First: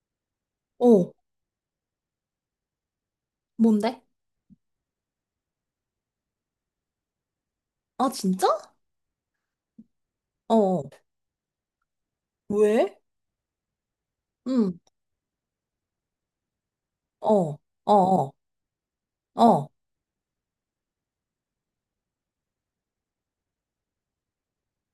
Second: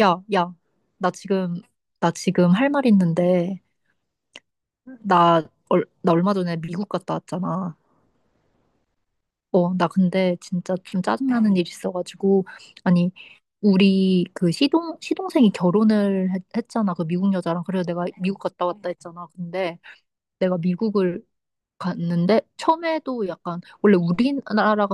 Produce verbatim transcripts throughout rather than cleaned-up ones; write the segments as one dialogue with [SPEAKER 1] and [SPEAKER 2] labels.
[SPEAKER 1] 야, 야, 나
[SPEAKER 2] 어,
[SPEAKER 1] 지금, 나 지금 할 말 있는데,
[SPEAKER 2] 뭔데?
[SPEAKER 1] 나, 얼, 나 얼마 전에 미국 갔다 왔잖아.
[SPEAKER 2] 아, 진짜?
[SPEAKER 1] 어, 나 근데
[SPEAKER 2] 어,
[SPEAKER 1] 진짜
[SPEAKER 2] 어.
[SPEAKER 1] 좀 짜증나는 일이 있어가지고,
[SPEAKER 2] 왜?
[SPEAKER 1] 아니, 우리 그
[SPEAKER 2] 응,
[SPEAKER 1] 시동, 시동생이 결혼을 했, 했잖아. 그 미국
[SPEAKER 2] 어,
[SPEAKER 1] 여자랑. 그래서
[SPEAKER 2] 어,
[SPEAKER 1] 내가
[SPEAKER 2] 어,
[SPEAKER 1] 미국 갔다 왔다 했잖아.
[SPEAKER 2] 어.
[SPEAKER 1] 근데 내가 미국을 갔는데, 처음에도 약간, 원래 우리나라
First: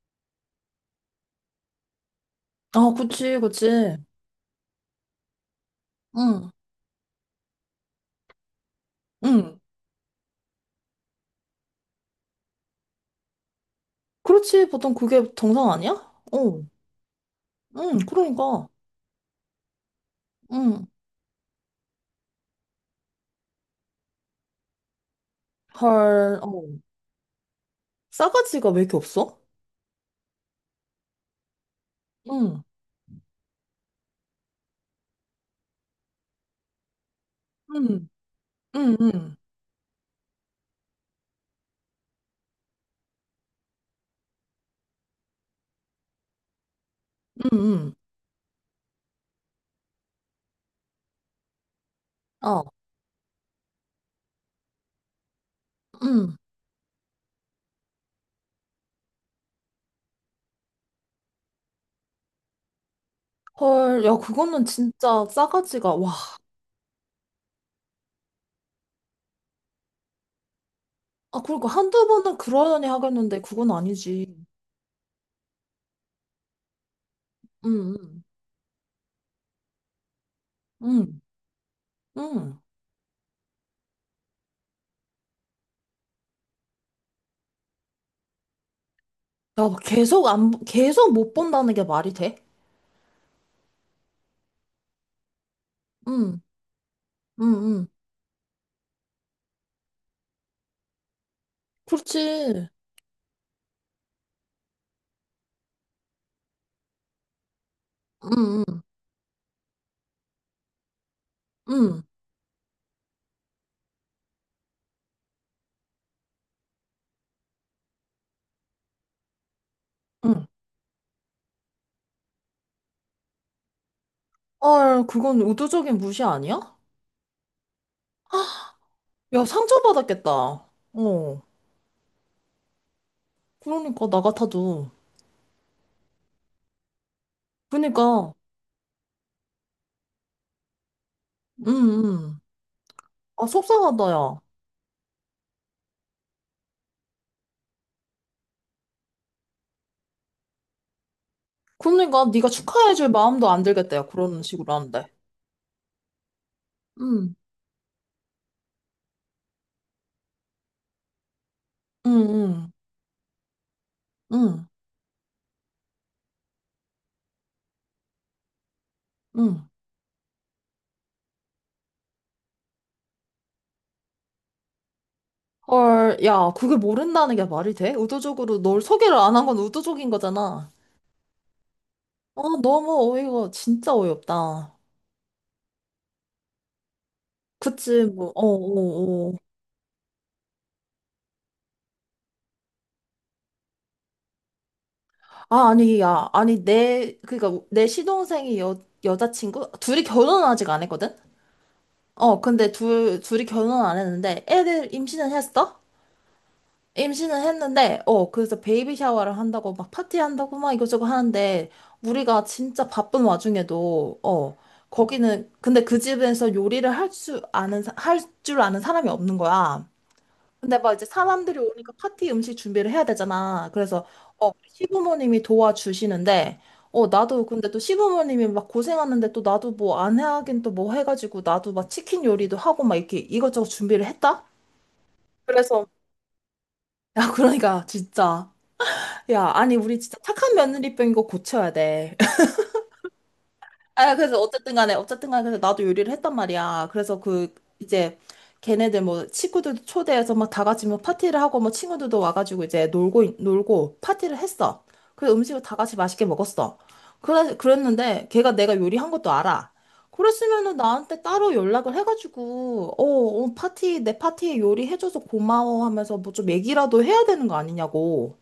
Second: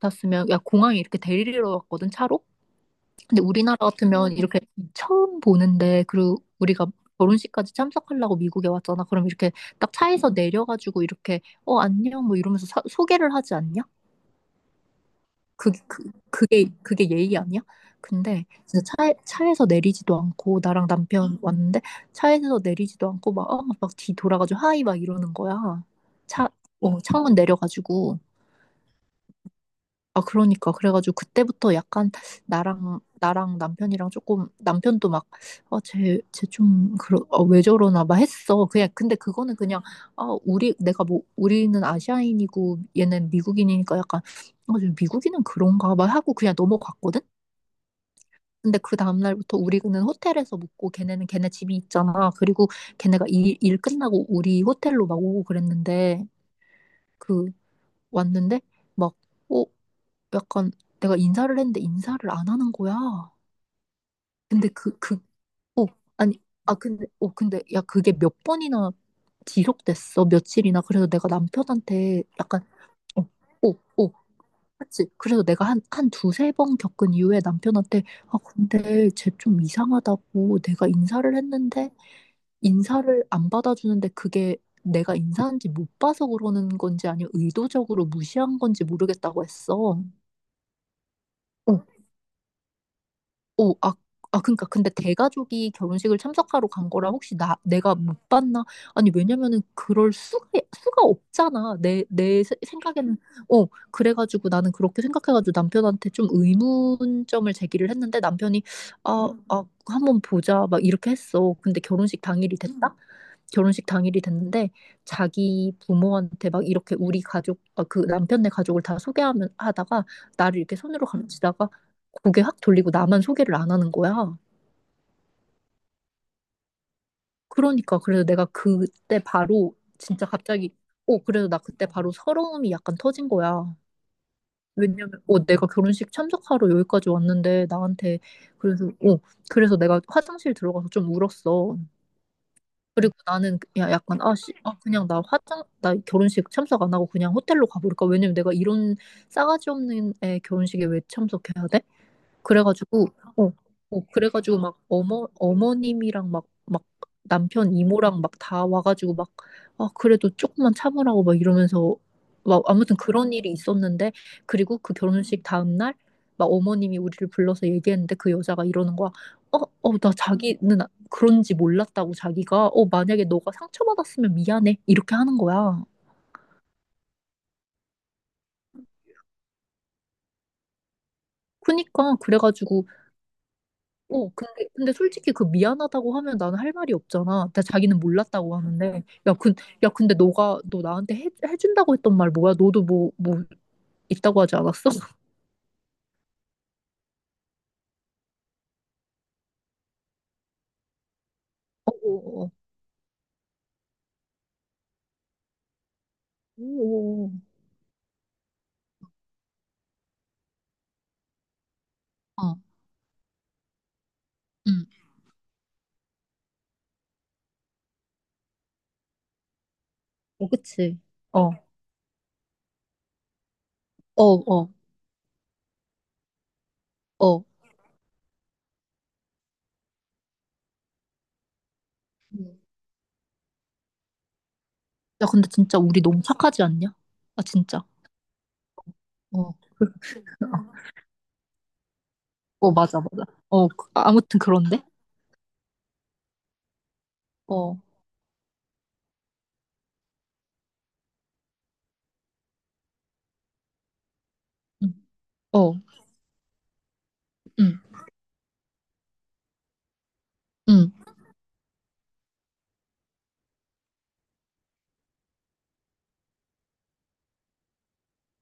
[SPEAKER 1] 갔으면, 야, 공항에 이렇게 데리러 왔거든, 차로?
[SPEAKER 2] 아, 그치,
[SPEAKER 1] 근데 우리나라
[SPEAKER 2] 그치.
[SPEAKER 1] 같으면 이렇게 처음 보는데, 그리고
[SPEAKER 2] 응,
[SPEAKER 1] 우리가 결혼식까지 참석하려고 미국에 왔잖아. 그럼 이렇게
[SPEAKER 2] 응.
[SPEAKER 1] 딱 차에서 내려가지고 이렇게, 어, 안녕, 뭐 이러면서 사- 소개를 하지 않냐?
[SPEAKER 2] 그렇지, 보통 그게 정상
[SPEAKER 1] 그,
[SPEAKER 2] 아니야?
[SPEAKER 1] 그,
[SPEAKER 2] 어,
[SPEAKER 1] 그게, 그게 예의 아니야?
[SPEAKER 2] 응,
[SPEAKER 1] 근데
[SPEAKER 2] 그러니까.
[SPEAKER 1] 진짜 차에, 차에서 내리지도 않고,
[SPEAKER 2] 응.
[SPEAKER 1] 나랑 남편 왔는데, 차에서 내리지도 않고, 막, 어, 막 뒤 돌아가지고, 하이, 막 이러는 거야.
[SPEAKER 2] 헐,
[SPEAKER 1] 차,
[SPEAKER 2] 어.
[SPEAKER 1] 어, 창문 내려가지고.
[SPEAKER 2] 싸가지가 왜 이렇게 없어?
[SPEAKER 1] 아, 그러니까. 그래가지고 그때부터 약간
[SPEAKER 2] 응,
[SPEAKER 1] 나랑, 나랑 남편이랑 조금, 남편도 막, 아, 쟤, 쟤좀 그러, 아, 왜 저러나
[SPEAKER 2] 응,
[SPEAKER 1] 막 했어. 그냥,
[SPEAKER 2] 응,
[SPEAKER 1] 근데
[SPEAKER 2] 응,
[SPEAKER 1] 그거는 그냥, 아, 우리, 내가 뭐, 우리는 아시아인이고 얘는 미국인이니까 약간, 아, 쟤 미국인은 그런가 막 하고 그냥 넘어갔거든?
[SPEAKER 2] 응,
[SPEAKER 1] 근데 그 다음날부터 우리는 호텔에서 묵고 걔네는 걔네 집이 있잖아.
[SPEAKER 2] 응. 어,
[SPEAKER 1] 그리고 걔네가 일, 일 끝나고 우리 호텔로 막 오고 그랬는데,
[SPEAKER 2] 응.
[SPEAKER 1] 그, 왔는데, 막, 어? 약간 내가 인사를 했는데 인사를 안 하는 거야.
[SPEAKER 2] 헐, 야, 그거는
[SPEAKER 1] 근데 그, 그,
[SPEAKER 2] 진짜
[SPEAKER 1] 어,
[SPEAKER 2] 싸가지가, 와.
[SPEAKER 1] 아니, 아, 근데, 어, 근데, 야, 그게 몇 번이나 지속됐어, 며칠이나. 그래서 내가
[SPEAKER 2] 아, 그러니까 한두
[SPEAKER 1] 남편한테
[SPEAKER 2] 번은
[SPEAKER 1] 약간,
[SPEAKER 2] 그러려니
[SPEAKER 1] 어,
[SPEAKER 2] 하겠는데, 그건
[SPEAKER 1] 어, 어,
[SPEAKER 2] 아니지.
[SPEAKER 1] 그치. 그래서 내가 한, 한 두세 번 겪은 이후에
[SPEAKER 2] 응,
[SPEAKER 1] 남편한테,
[SPEAKER 2] 응,
[SPEAKER 1] 아, 근데 쟤 좀 이상하다고 내가
[SPEAKER 2] 응,
[SPEAKER 1] 인사를 했는데,
[SPEAKER 2] 응.
[SPEAKER 1] 인사를 안 받아주는데 그게 내가 인사한지 못 봐서 그러는 건지 아니면 의도적으로 무시한 건지
[SPEAKER 2] 야,
[SPEAKER 1] 모르겠다고
[SPEAKER 2] 나
[SPEAKER 1] 했어.
[SPEAKER 2] 계속 안, 보- 계속 못 본다는 게
[SPEAKER 1] 어,
[SPEAKER 2] 말이 돼?
[SPEAKER 1] 오, 아, 아, 그러니까 근데 대가족이 결혼식을
[SPEAKER 2] 응,
[SPEAKER 1] 참석하러 간 거라 혹시
[SPEAKER 2] 응,
[SPEAKER 1] 나
[SPEAKER 2] 응.
[SPEAKER 1] 내가 못 봤나? 아니 왜냐면은 그럴 수가 수가 없잖아. 내 내
[SPEAKER 2] 그렇지.
[SPEAKER 1] 생각에는 어 그래가지고 나는 그렇게 생각해가지고 남편한테 좀 의문점을 제기를 했는데
[SPEAKER 2] 응,
[SPEAKER 1] 남편이,
[SPEAKER 2] 응,
[SPEAKER 1] 아, 아 한번 보자 막 이렇게 했어. 근데
[SPEAKER 2] 응,
[SPEAKER 1] 결혼식 당일이 됐다? 결혼식 당일이 됐는데 자기 부모한테 막 이렇게 우리 가족 아, 그 남편네 가족을 다 소개하면 하다가
[SPEAKER 2] 응.
[SPEAKER 1] 나를 이렇게 손으로 감지다가 고개 확 돌리고 나만 소개를 안 하는 거야.
[SPEAKER 2] 아, 그건 의도적인 무시 아니야?
[SPEAKER 1] 그러니까 그래서 내가 그때
[SPEAKER 2] 야,
[SPEAKER 1] 바로 진짜
[SPEAKER 2] 상처받았겠다.
[SPEAKER 1] 갑자기, 어
[SPEAKER 2] 어.
[SPEAKER 1] 그래서 나 그때 바로 서러움이 약간 터진 거야.
[SPEAKER 2] 그러니까, 나 같아도.
[SPEAKER 1] 왜냐면 어 내가 결혼식 참석하러 여기까지 왔는데 나한테,
[SPEAKER 2] 그러니까,
[SPEAKER 1] 그래서 어 그래서 내가 화장실 들어가서 좀
[SPEAKER 2] 응,
[SPEAKER 1] 울었어.
[SPEAKER 2] 응.
[SPEAKER 1] 그리고
[SPEAKER 2] 아,
[SPEAKER 1] 나는 그냥
[SPEAKER 2] 속상하다,
[SPEAKER 1] 약간, 아,
[SPEAKER 2] 야.
[SPEAKER 1] 씨, 아 그냥 나 화장 나 결혼식 참석 안 하고 그냥 호텔로 가버릴까? 왜냐면 내가 이런 싸가지 없는 애 결혼식에 왜 참석해야 돼?
[SPEAKER 2] 그러니까, 네가
[SPEAKER 1] 그래가지고,
[SPEAKER 2] 축하해줄 마음도
[SPEAKER 1] 어,
[SPEAKER 2] 안 들겠다,
[SPEAKER 1] 어,
[SPEAKER 2] 야. 그런
[SPEAKER 1] 그래가지고
[SPEAKER 2] 식으로
[SPEAKER 1] 막
[SPEAKER 2] 하는데.
[SPEAKER 1] 어머, 어머님이랑 막, 막
[SPEAKER 2] 응,
[SPEAKER 1] 남편 이모랑 막 다 와가지고 막, 아, 그래도 조금만 참으라고 막 이러면서
[SPEAKER 2] 응,
[SPEAKER 1] 막
[SPEAKER 2] 응,
[SPEAKER 1] 아무튼 그런 일이 있었는데,
[SPEAKER 2] 응,
[SPEAKER 1] 그리고 그 결혼식 다음날 막 어머님이 우리를 불러서 얘기했는데 그 여자가 이러는 거야. 어,
[SPEAKER 2] 응.
[SPEAKER 1] 어, 나 자기는 아- 그런지 몰랐다고 자기가. 어, 만약에 너가 상처받았으면 미안해. 이렇게 하는 거야.
[SPEAKER 2] 헐, 야, 그게 모른다는 게 말이 돼? 의도적으로 널 소개를 안 한 건 의도적인 거잖아.
[SPEAKER 1] 그니까,
[SPEAKER 2] 어,
[SPEAKER 1] 그래가지고
[SPEAKER 2] 너무 어이가 진짜
[SPEAKER 1] 어, 근데,
[SPEAKER 2] 어이없다.
[SPEAKER 1] 근데 솔직히 그 미안하다고 하면 나는 할 말이 없잖아. 나 자기는
[SPEAKER 2] 그치, 뭐, 어,
[SPEAKER 1] 몰랐다고 하는데.
[SPEAKER 2] 어,
[SPEAKER 1] 야,
[SPEAKER 2] 어.
[SPEAKER 1] 근, 야, 근데 너가, 너 나한테 해, 해준다고 했던 말 뭐야? 너도 뭐, 뭐, 있다고 하지 않았어?
[SPEAKER 2] 아, 아니, 야, 아니, 내, 그니까, 내 시동생이 여, 여자친구? 둘이 결혼은 아직 안 했거든?
[SPEAKER 1] 어,
[SPEAKER 2] 어,
[SPEAKER 1] 어, 어.
[SPEAKER 2] 근데 둘, 둘이 결혼은 안 했는데, 애들 임신은 했어?
[SPEAKER 1] 오, 오,
[SPEAKER 2] 임신은 했는데, 어, 그래서 베이비 샤워를 한다고, 막 파티한다고, 막 이것저것 하는데, 우리가
[SPEAKER 1] 어,
[SPEAKER 2] 진짜 바쁜 와중에도, 어,
[SPEAKER 1] 응,
[SPEAKER 2] 거기는, 근데 그 집에서 요리를 할 수, 아는, 할 줄 아는 사람이 없는 거야.
[SPEAKER 1] 어,
[SPEAKER 2] 근데 막
[SPEAKER 1] 그치.
[SPEAKER 2] 이제
[SPEAKER 1] 어,
[SPEAKER 2] 사람들이 오니까 파티 음식 준비를 해야 되잖아. 그래서
[SPEAKER 1] 어,
[SPEAKER 2] 어
[SPEAKER 1] 어,
[SPEAKER 2] 시부모님이 도와주시는데 어
[SPEAKER 1] 어.
[SPEAKER 2] 나도 근데 또 시부모님이 막 고생하는데 또 나도 뭐 안 하긴 또 뭐 해가지고 나도 막 치킨 요리도
[SPEAKER 1] 음.
[SPEAKER 2] 하고 막 이렇게 이것저것 준비를 했다.
[SPEAKER 1] 야, 근데 진짜
[SPEAKER 2] 그래서
[SPEAKER 1] 우리 너무 착하지 않냐?
[SPEAKER 2] 야,
[SPEAKER 1] 아, 진짜.
[SPEAKER 2] 그러니까 진짜. 야,
[SPEAKER 1] 어,
[SPEAKER 2] 아니, 우리 진짜 착한 며느리병인 거 고쳐야 돼.
[SPEAKER 1] 어, 맞아, 맞아. 어. 그- 아,
[SPEAKER 2] 아,
[SPEAKER 1] 아무튼
[SPEAKER 2] 그래서 어쨌든
[SPEAKER 1] 그런데?
[SPEAKER 2] 간에, 어쨌든 간에, 그래서 나도 요리를 했단 말이야. 그래서 그,
[SPEAKER 1] 어,
[SPEAKER 2] 이제, 걔네들 뭐, 친구들도 초대해서 막 다 같이 뭐 파티를 하고, 뭐 친구들도 와가지고 이제 놀고, 있- 놀고, 파티를 했어.
[SPEAKER 1] 응,
[SPEAKER 2] 그래서 음식을
[SPEAKER 1] 어,
[SPEAKER 2] 다 같이 맛있게 먹었어. 그래,
[SPEAKER 1] 응,
[SPEAKER 2] 그랬는데, 걔가 내가 요리한 것도 알아. 그랬으면은
[SPEAKER 1] 응.
[SPEAKER 2] 나한테 따로 연락을 해가지고, 어, 어, 파티, 내 파티에 요리해줘서 고마워 하면서 뭐 좀 얘기라도 해야 되는 거 아니냐고.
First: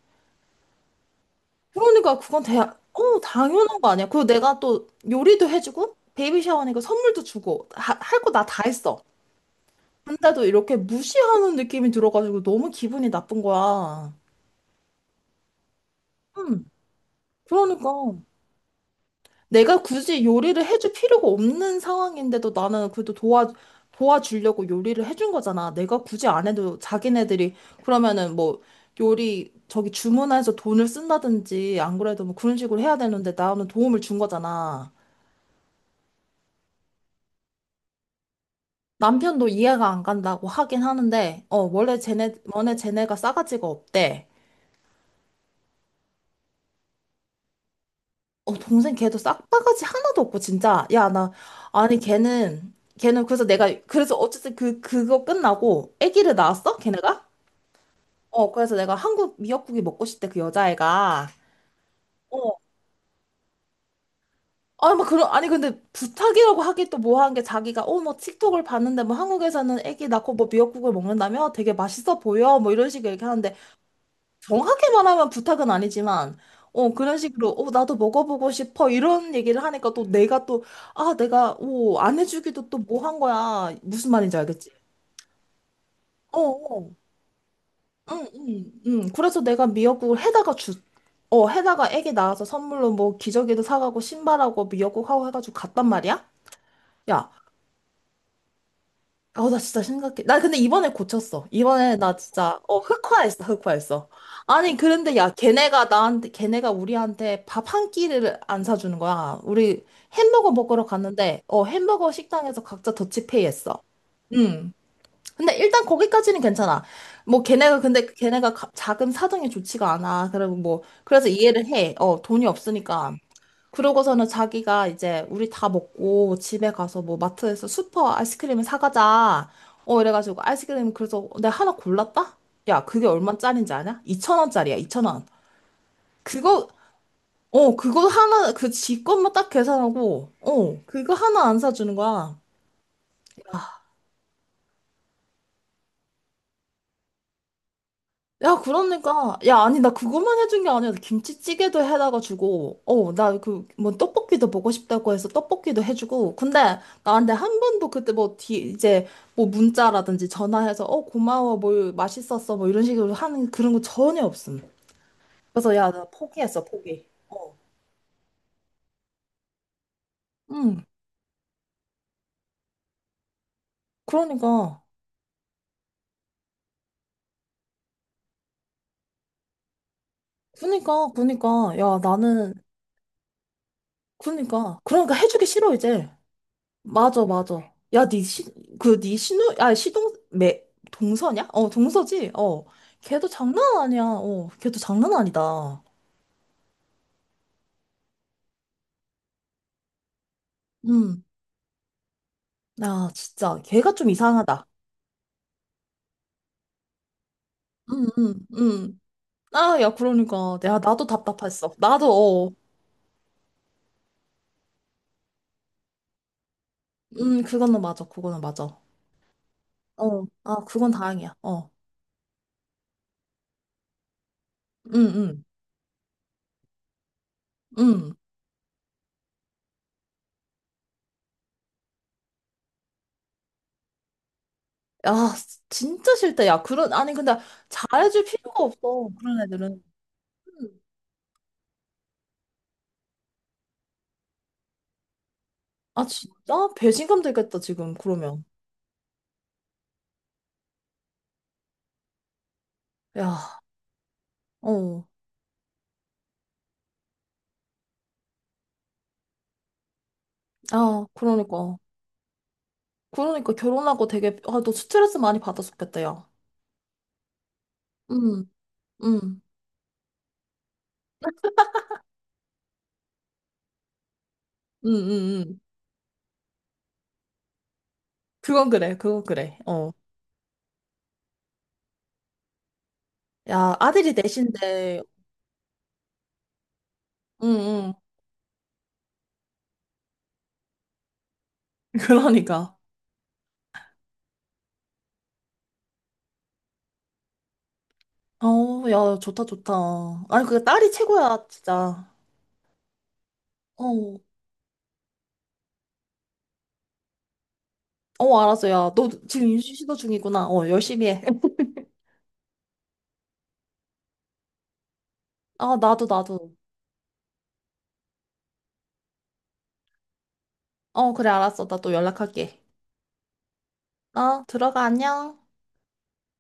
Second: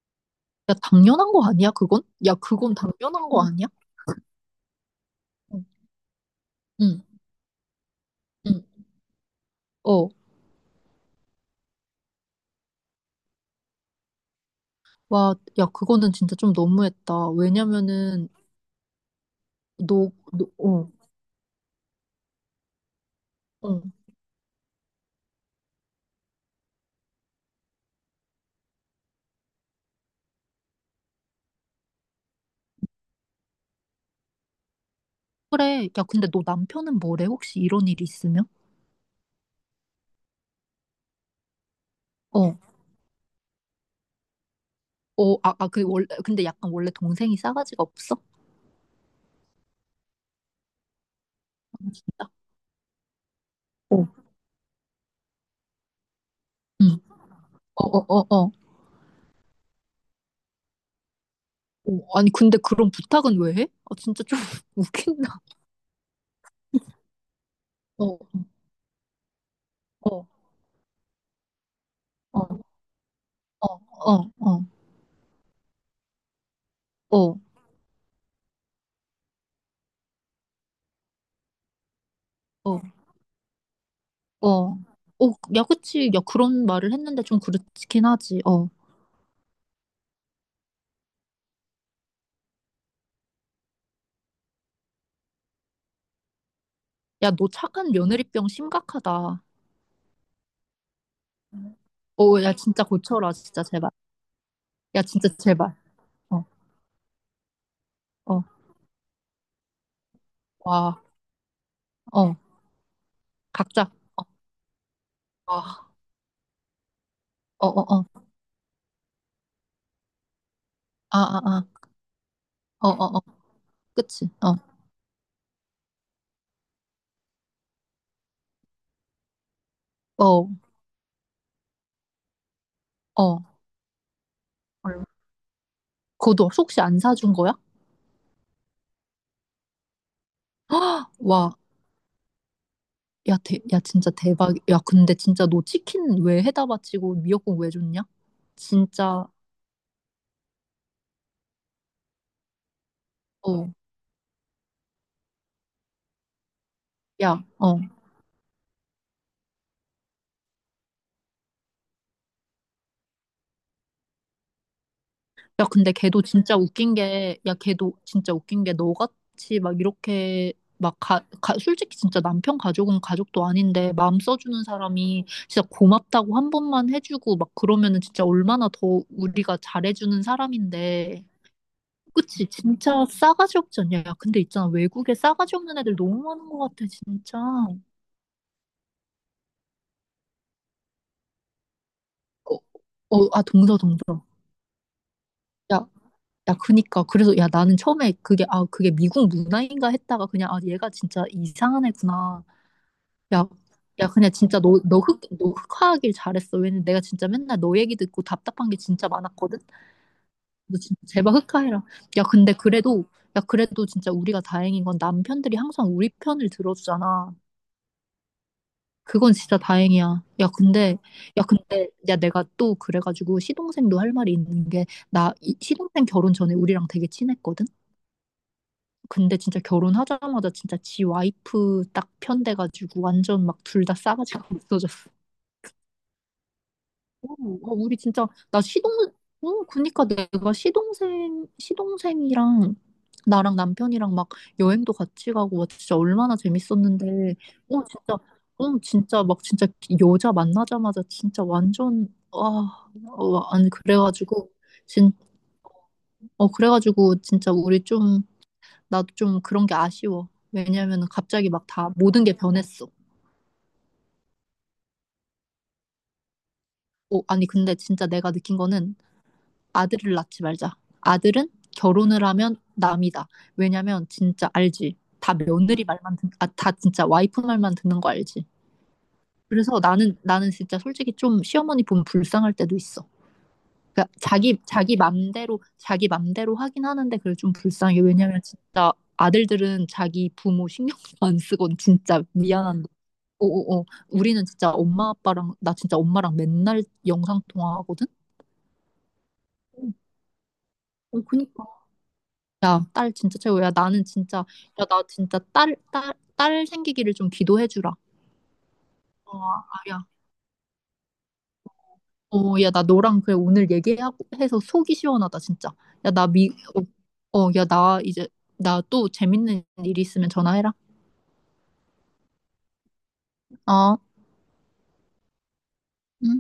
[SPEAKER 1] 야, 당연한 거 아니야, 그건?
[SPEAKER 2] 그러니까
[SPEAKER 1] 야,
[SPEAKER 2] 그건 대,
[SPEAKER 1] 그건
[SPEAKER 2] 어,
[SPEAKER 1] 당연한 거 음. 아니야?
[SPEAKER 2] 당연한 거 아니야. 그리고 내가 또 요리도
[SPEAKER 1] 응,
[SPEAKER 2] 해주고, 베이비 샤워니까
[SPEAKER 1] 응.
[SPEAKER 2] 선물도 주고, 할 거 나 다
[SPEAKER 1] 응.
[SPEAKER 2] 했어.
[SPEAKER 1] 어,
[SPEAKER 2] 근데도 이렇게 무시하는 느낌이 들어가지고 너무 기분이 나쁜 거야.
[SPEAKER 1] 와, 야, 그거는 진짜 좀
[SPEAKER 2] 음,
[SPEAKER 1] 너무했다.
[SPEAKER 2] 그러니까.
[SPEAKER 1] 왜냐면은,
[SPEAKER 2] 내가
[SPEAKER 1] 너,
[SPEAKER 2] 굳이
[SPEAKER 1] 너,
[SPEAKER 2] 요리를
[SPEAKER 1] 어,
[SPEAKER 2] 해줄 필요가 없는 상황인데도 나는 그래도 도와,
[SPEAKER 1] 어.
[SPEAKER 2] 도와주려고 요리를 해준 거잖아. 내가 굳이 안 해도 자기네들이 그러면은 뭐 요리 저기 주문해서 돈을 쓴다든지 안 그래도 뭐 그런 식으로 해야 되는데 나는 도움을 준 거잖아.
[SPEAKER 1] 그래. 야, 근데 너 남편은 뭐래? 혹시 이런 일이 있으면?
[SPEAKER 2] 남편도 이해가 안 간다고 하긴 하는데, 어, 원래 쟤네,
[SPEAKER 1] 어,
[SPEAKER 2] 원래 쟤네가 싸가지가 없대.
[SPEAKER 1] 어, 아, 아, 그, 원래, 근데 약간 원래 동생이 싸가지가 없어?
[SPEAKER 2] 어, 동생 걔도 싹바가지 하나도 없고, 진짜. 야, 나,
[SPEAKER 1] 아,
[SPEAKER 2] 아니,
[SPEAKER 1] 진짜?
[SPEAKER 2] 걔는, 걔는 그래서 내가,
[SPEAKER 1] 어,
[SPEAKER 2] 그래서 어쨌든 그, 그거 끝나고, 아기를 낳았어?
[SPEAKER 1] 응.
[SPEAKER 2] 걔네가?
[SPEAKER 1] 어, 어, 어, 어.
[SPEAKER 2] 어, 그래서 내가 한국 미역국이 먹고 싶대, 그 여자애가.
[SPEAKER 1] 어, 아니,
[SPEAKER 2] 어,
[SPEAKER 1] 근데 그런 부탁은 왜 해? 아, 진짜 좀
[SPEAKER 2] 아니, 막 그런,
[SPEAKER 1] 웃긴다.
[SPEAKER 2] 아니, 근데 부탁이라고 하기 또 뭐한 게 자기가, 어, 뭐,
[SPEAKER 1] 어,
[SPEAKER 2] 틱톡을 봤는데, 뭐, 한국에서는 아기
[SPEAKER 1] 어,
[SPEAKER 2] 낳고 뭐 미역국을 먹는다며? 되게 맛있어
[SPEAKER 1] 어, 어,
[SPEAKER 2] 보여? 뭐, 이런 식으로 얘기하는데,
[SPEAKER 1] 어, 어,
[SPEAKER 2] 정확히 말하면 부탁은 아니지만, 어, 그런
[SPEAKER 1] 어,
[SPEAKER 2] 식으로, 어, 나도 먹어보고 싶어. 이런 얘기를 하니까 또 내가 또, 아, 내가, 오, 안 해주기도 또
[SPEAKER 1] 어,
[SPEAKER 2] 뭐 한 거야. 무슨 말인지 알겠지?
[SPEAKER 1] 어. 어, 야, 그치. 야,
[SPEAKER 2] 어,
[SPEAKER 1] 그런
[SPEAKER 2] 어.
[SPEAKER 1] 말을 했는데 좀 그렇긴
[SPEAKER 2] 응,
[SPEAKER 1] 하지. 어.
[SPEAKER 2] 응, 응. 그래서 내가 미역국을 해다가 주, 어, 해다가 애기 낳아서 선물로 뭐 기저귀도 사가고 신발하고 미역국하고 해가지고 갔단 말이야?
[SPEAKER 1] 야,
[SPEAKER 2] 야,
[SPEAKER 1] 너 착한 며느리병 심각하다.
[SPEAKER 2] 아, 나 진짜 심각해. 나 근데 이번에 고쳤어. 이번에 나
[SPEAKER 1] 오, 야,
[SPEAKER 2] 진짜, 어,
[SPEAKER 1] 진짜 고쳐라,
[SPEAKER 2] 흑화했어,
[SPEAKER 1] 진짜, 제발.
[SPEAKER 2] 흑화했어. 아니,
[SPEAKER 1] 야,
[SPEAKER 2] 그런데
[SPEAKER 1] 진짜,
[SPEAKER 2] 야,
[SPEAKER 1] 제발.
[SPEAKER 2] 걔네가 나한테,
[SPEAKER 1] 어,
[SPEAKER 2] 걔네가 우리한테 밥 한 끼를
[SPEAKER 1] 어,
[SPEAKER 2] 안 사주는 거야. 우리 햄버거 먹으러
[SPEAKER 1] 와,
[SPEAKER 2] 갔는데, 어, 햄버거
[SPEAKER 1] 어,
[SPEAKER 2] 식당에서 각자 더치페이 했어.
[SPEAKER 1] 각자. 어,
[SPEAKER 2] 음. 근데 일단
[SPEAKER 1] 어,
[SPEAKER 2] 거기까지는 괜찮아. 뭐
[SPEAKER 1] 어,
[SPEAKER 2] 걔네가
[SPEAKER 1] 어, 어.
[SPEAKER 2] 근데 걔네가 가- 자금 사정이 좋지가 않아. 그리고 뭐
[SPEAKER 1] 아,
[SPEAKER 2] 그래서
[SPEAKER 1] 아, 아.
[SPEAKER 2] 이해를 해. 어, 돈이
[SPEAKER 1] 어,
[SPEAKER 2] 없으니까.
[SPEAKER 1] 어, 어.
[SPEAKER 2] 그러고서는
[SPEAKER 1] 그치. 어,
[SPEAKER 2] 자기가 이제 우리 다 먹고 집에 가서 뭐 마트에서 슈퍼 아이스크림을 사가자. 어, 이래가지고
[SPEAKER 1] 어,
[SPEAKER 2] 아이스크림, 그래서 "어, 내가 하나 골랐다? 야, 그게
[SPEAKER 1] 어.
[SPEAKER 2] 얼마짜린지 아냐? 이천 원짜리야2천
[SPEAKER 1] 얼마.
[SPEAKER 2] 원
[SPEAKER 1] 그것도
[SPEAKER 2] 그거,
[SPEAKER 1] 혹시 안 사준 거야?
[SPEAKER 2] 어, 그거 하나, 그 지 것만 딱 계산하고, 어,
[SPEAKER 1] 헉!
[SPEAKER 2] 그거 하나 안
[SPEAKER 1] 와,
[SPEAKER 2] 사주는 거야.
[SPEAKER 1] 야, 대, 야, 진짜 대박. 야, 근데 진짜 너 치킨 왜 해다 바치고 미역국 왜 줬냐?
[SPEAKER 2] 야,
[SPEAKER 1] 진짜,
[SPEAKER 2] 그러니까. 야, 아니, 나 그것만 해준 게 아니야. 김치찌개도 해다가 주고, 어, 나 그,
[SPEAKER 1] 어,
[SPEAKER 2] 뭐, 떡볶이도 먹고 싶다고 해서 떡볶이도 해주고. 근데 나한테
[SPEAKER 1] 야,
[SPEAKER 2] 한
[SPEAKER 1] 어.
[SPEAKER 2] 번도 그때 뭐, 뒤, 이제, 뭐, 문자라든지 전화해서, 어, 고마워, 뭐, 맛있었어, 뭐, 이런 식으로 하는 그런 거 전혀 없음.
[SPEAKER 1] 야,
[SPEAKER 2] 그래서 야,
[SPEAKER 1] 근데
[SPEAKER 2] 나
[SPEAKER 1] 걔도 진짜
[SPEAKER 2] 포기했어,
[SPEAKER 1] 웃긴
[SPEAKER 2] 포기.
[SPEAKER 1] 게, 야, 걔도 진짜 웃긴 게 너같이 막 이렇게
[SPEAKER 2] 응,
[SPEAKER 1] 막 가, 가, 솔직히 진짜 남편 가족은 가족도 아닌데 마음 써주는
[SPEAKER 2] 그러니까.
[SPEAKER 1] 사람이 진짜 고맙다고 한 번만 해주고 막 그러면은 진짜 얼마나 더 우리가 잘해주는
[SPEAKER 2] 그니까,
[SPEAKER 1] 사람인데.
[SPEAKER 2] 그니까. 야,
[SPEAKER 1] 그치,
[SPEAKER 2] 나는,
[SPEAKER 1] 진짜 싸가지 없지 않냐? 야, 근데 있잖아.
[SPEAKER 2] 그니까.
[SPEAKER 1] 외국에
[SPEAKER 2] 그러니까 해주기
[SPEAKER 1] 싸가지
[SPEAKER 2] 싫어,
[SPEAKER 1] 없는 애들
[SPEAKER 2] 이제.
[SPEAKER 1] 너무 많은 것 같아,
[SPEAKER 2] 맞아,
[SPEAKER 1] 진짜.
[SPEAKER 2] 맞아.
[SPEAKER 1] 어,
[SPEAKER 2] 야, 니 시, 그, 니 신우, 아, 시동, 매, 동서냐? 어, 동서지? 어.
[SPEAKER 1] 어,
[SPEAKER 2] 걔도
[SPEAKER 1] 아, 동서,
[SPEAKER 2] 장난 아니야.
[SPEAKER 1] 동서.
[SPEAKER 2] 어, 걔도 장난 아니다.
[SPEAKER 1] 야, 야, 그니까. 그래서, 야, 나는 처음에 그게, 아, 그게 미국 문화인가 했다가 그냥, 아, 얘가
[SPEAKER 2] 음.
[SPEAKER 1] 진짜 이상한 애구나.
[SPEAKER 2] 야,
[SPEAKER 1] 야,
[SPEAKER 2] 진짜. 걔가 좀
[SPEAKER 1] 야, 그냥 진짜
[SPEAKER 2] 이상하다.
[SPEAKER 1] 너, 너 흑, 너 흑화하길 잘했어. 왜냐면 내가 진짜 맨날 너 얘기
[SPEAKER 2] 음,
[SPEAKER 1] 듣고
[SPEAKER 2] 음,
[SPEAKER 1] 답답한 게
[SPEAKER 2] 음.
[SPEAKER 1] 진짜 많았거든?
[SPEAKER 2] 아, 야, 그러니까.
[SPEAKER 1] 너
[SPEAKER 2] 야,
[SPEAKER 1] 진짜
[SPEAKER 2] 나도
[SPEAKER 1] 제발
[SPEAKER 2] 답답했어.
[SPEAKER 1] 흑화해라.
[SPEAKER 2] 나도,
[SPEAKER 1] 야, 근데
[SPEAKER 2] 어.
[SPEAKER 1] 그래도, 야, 그래도 진짜 우리가 다행인 건 남편들이 항상 우리 편을 들어주잖아.
[SPEAKER 2] 음, 그거는 맞아. 그거는 맞아.
[SPEAKER 1] 그건 진짜 다행이야.
[SPEAKER 2] 어.
[SPEAKER 1] 야,
[SPEAKER 2] 아, 그건
[SPEAKER 1] 근데,
[SPEAKER 2] 다행이야.
[SPEAKER 1] 야,
[SPEAKER 2] 어.
[SPEAKER 1] 근데, 야, 내가 또 그래가지고 시동생도 할 말이 있는 게,
[SPEAKER 2] 음,
[SPEAKER 1] 나
[SPEAKER 2] 음,
[SPEAKER 1] 이- 시동생 결혼 전에 우리랑 되게 친했거든?
[SPEAKER 2] 음.
[SPEAKER 1] 근데 진짜 결혼하자마자 진짜 지 와이프 딱 편돼가지고 완전 막 둘 다 싸가지가 없어졌어.
[SPEAKER 2] 야, 진짜 싫다. 야, 그런, 아니, 근데
[SPEAKER 1] 어, 어, 우리
[SPEAKER 2] 잘해줄
[SPEAKER 1] 진짜 나
[SPEAKER 2] 필요가
[SPEAKER 1] 시동
[SPEAKER 2] 없어. 그런
[SPEAKER 1] 어
[SPEAKER 2] 애들은.
[SPEAKER 1] 그니까 내가
[SPEAKER 2] 음.
[SPEAKER 1] 시동생 시동생이랑 나랑 남편이랑 막 여행도 같이 가고 와, 진짜
[SPEAKER 2] 아,
[SPEAKER 1] 얼마나
[SPEAKER 2] 진짜? 배신감
[SPEAKER 1] 재밌었는데
[SPEAKER 2] 들겠다,
[SPEAKER 1] 어
[SPEAKER 2] 지금,
[SPEAKER 1] 진짜
[SPEAKER 2] 그러면.
[SPEAKER 1] 어 진짜 막 진짜 여자 만나자마자 진짜 완전 아 어,
[SPEAKER 2] 야,
[SPEAKER 1] 아니 그래가지고
[SPEAKER 2] 어,
[SPEAKER 1] 진 어 그래가지고 진짜 우리 좀, 나도 좀 그런 게 아쉬워.
[SPEAKER 2] 아,
[SPEAKER 1] 왜냐면은 갑자기 막
[SPEAKER 2] 그러니까.
[SPEAKER 1] 다 모든 게 변했어.
[SPEAKER 2] 그러니까 결혼하고 되게, 아, 너 스트레스 많이 받았었겠다, 야.
[SPEAKER 1] 오, 아니 근데 진짜 내가
[SPEAKER 2] 음,
[SPEAKER 1] 느낀 거는
[SPEAKER 2] 음,
[SPEAKER 1] 아들을 낳지 말자. 아들은 결혼을 하면 남이다. 왜냐면 진짜
[SPEAKER 2] 음,
[SPEAKER 1] 알지. 다
[SPEAKER 2] 음, 음.
[SPEAKER 1] 며느리 말만 듣, 아, 다 진짜 와이프 말만 듣는 거 알지.
[SPEAKER 2] 그건 그래, 그건 그래.
[SPEAKER 1] 그래서
[SPEAKER 2] 어.
[SPEAKER 1] 나는 나는 진짜 솔직히 좀 시어머니 보면 불쌍할 때도 있어.
[SPEAKER 2] 야,
[SPEAKER 1] 그러니까
[SPEAKER 2] 아들이
[SPEAKER 1] 자기 자기
[SPEAKER 2] 넷인데,
[SPEAKER 1] 맘대로 자기 맘대로 하긴 하는데 그래
[SPEAKER 2] 응,
[SPEAKER 1] 좀
[SPEAKER 2] 응.
[SPEAKER 1] 불쌍해. 왜냐면 진짜 아들들은 자기 부모 신경도 안 쓰곤 진짜
[SPEAKER 2] 그러니까.
[SPEAKER 1] 미안한 오오오. 우리는 진짜 엄마 아빠랑 나 진짜 엄마랑 맨날 영상 통화하거든.
[SPEAKER 2] 어, 야, 좋다, 좋다.
[SPEAKER 1] 응.
[SPEAKER 2] 아니, 그 딸이
[SPEAKER 1] 어,
[SPEAKER 2] 최고야,
[SPEAKER 1] 그니까.
[SPEAKER 2] 진짜.
[SPEAKER 1] 야, 딸 진짜 최고야. 나는
[SPEAKER 2] 어,
[SPEAKER 1] 진짜 야, 나 진짜 딸 딸 딸 생기기를 좀 기도해 주라.
[SPEAKER 2] 어, 알았어, 야. 너
[SPEAKER 1] 어,
[SPEAKER 2] 지금 인수 시도
[SPEAKER 1] 아야.
[SPEAKER 2] 중이구나. 어, 열심히 해.
[SPEAKER 1] 어, 야, 나 너랑 그래 오늘 얘기하고 해서 속이 시원하다 진짜.
[SPEAKER 2] 아, 나도,
[SPEAKER 1] 야, 나 미,
[SPEAKER 2] 나도.
[SPEAKER 1] 어, 어, 야, 나 이제 나 또 재밌는 일 있으면 전화해라.
[SPEAKER 2] 어, 그래, 알았어. 나 또 연락할게.
[SPEAKER 1] 어.
[SPEAKER 2] 어, 들어가, 안녕.
[SPEAKER 1] 응.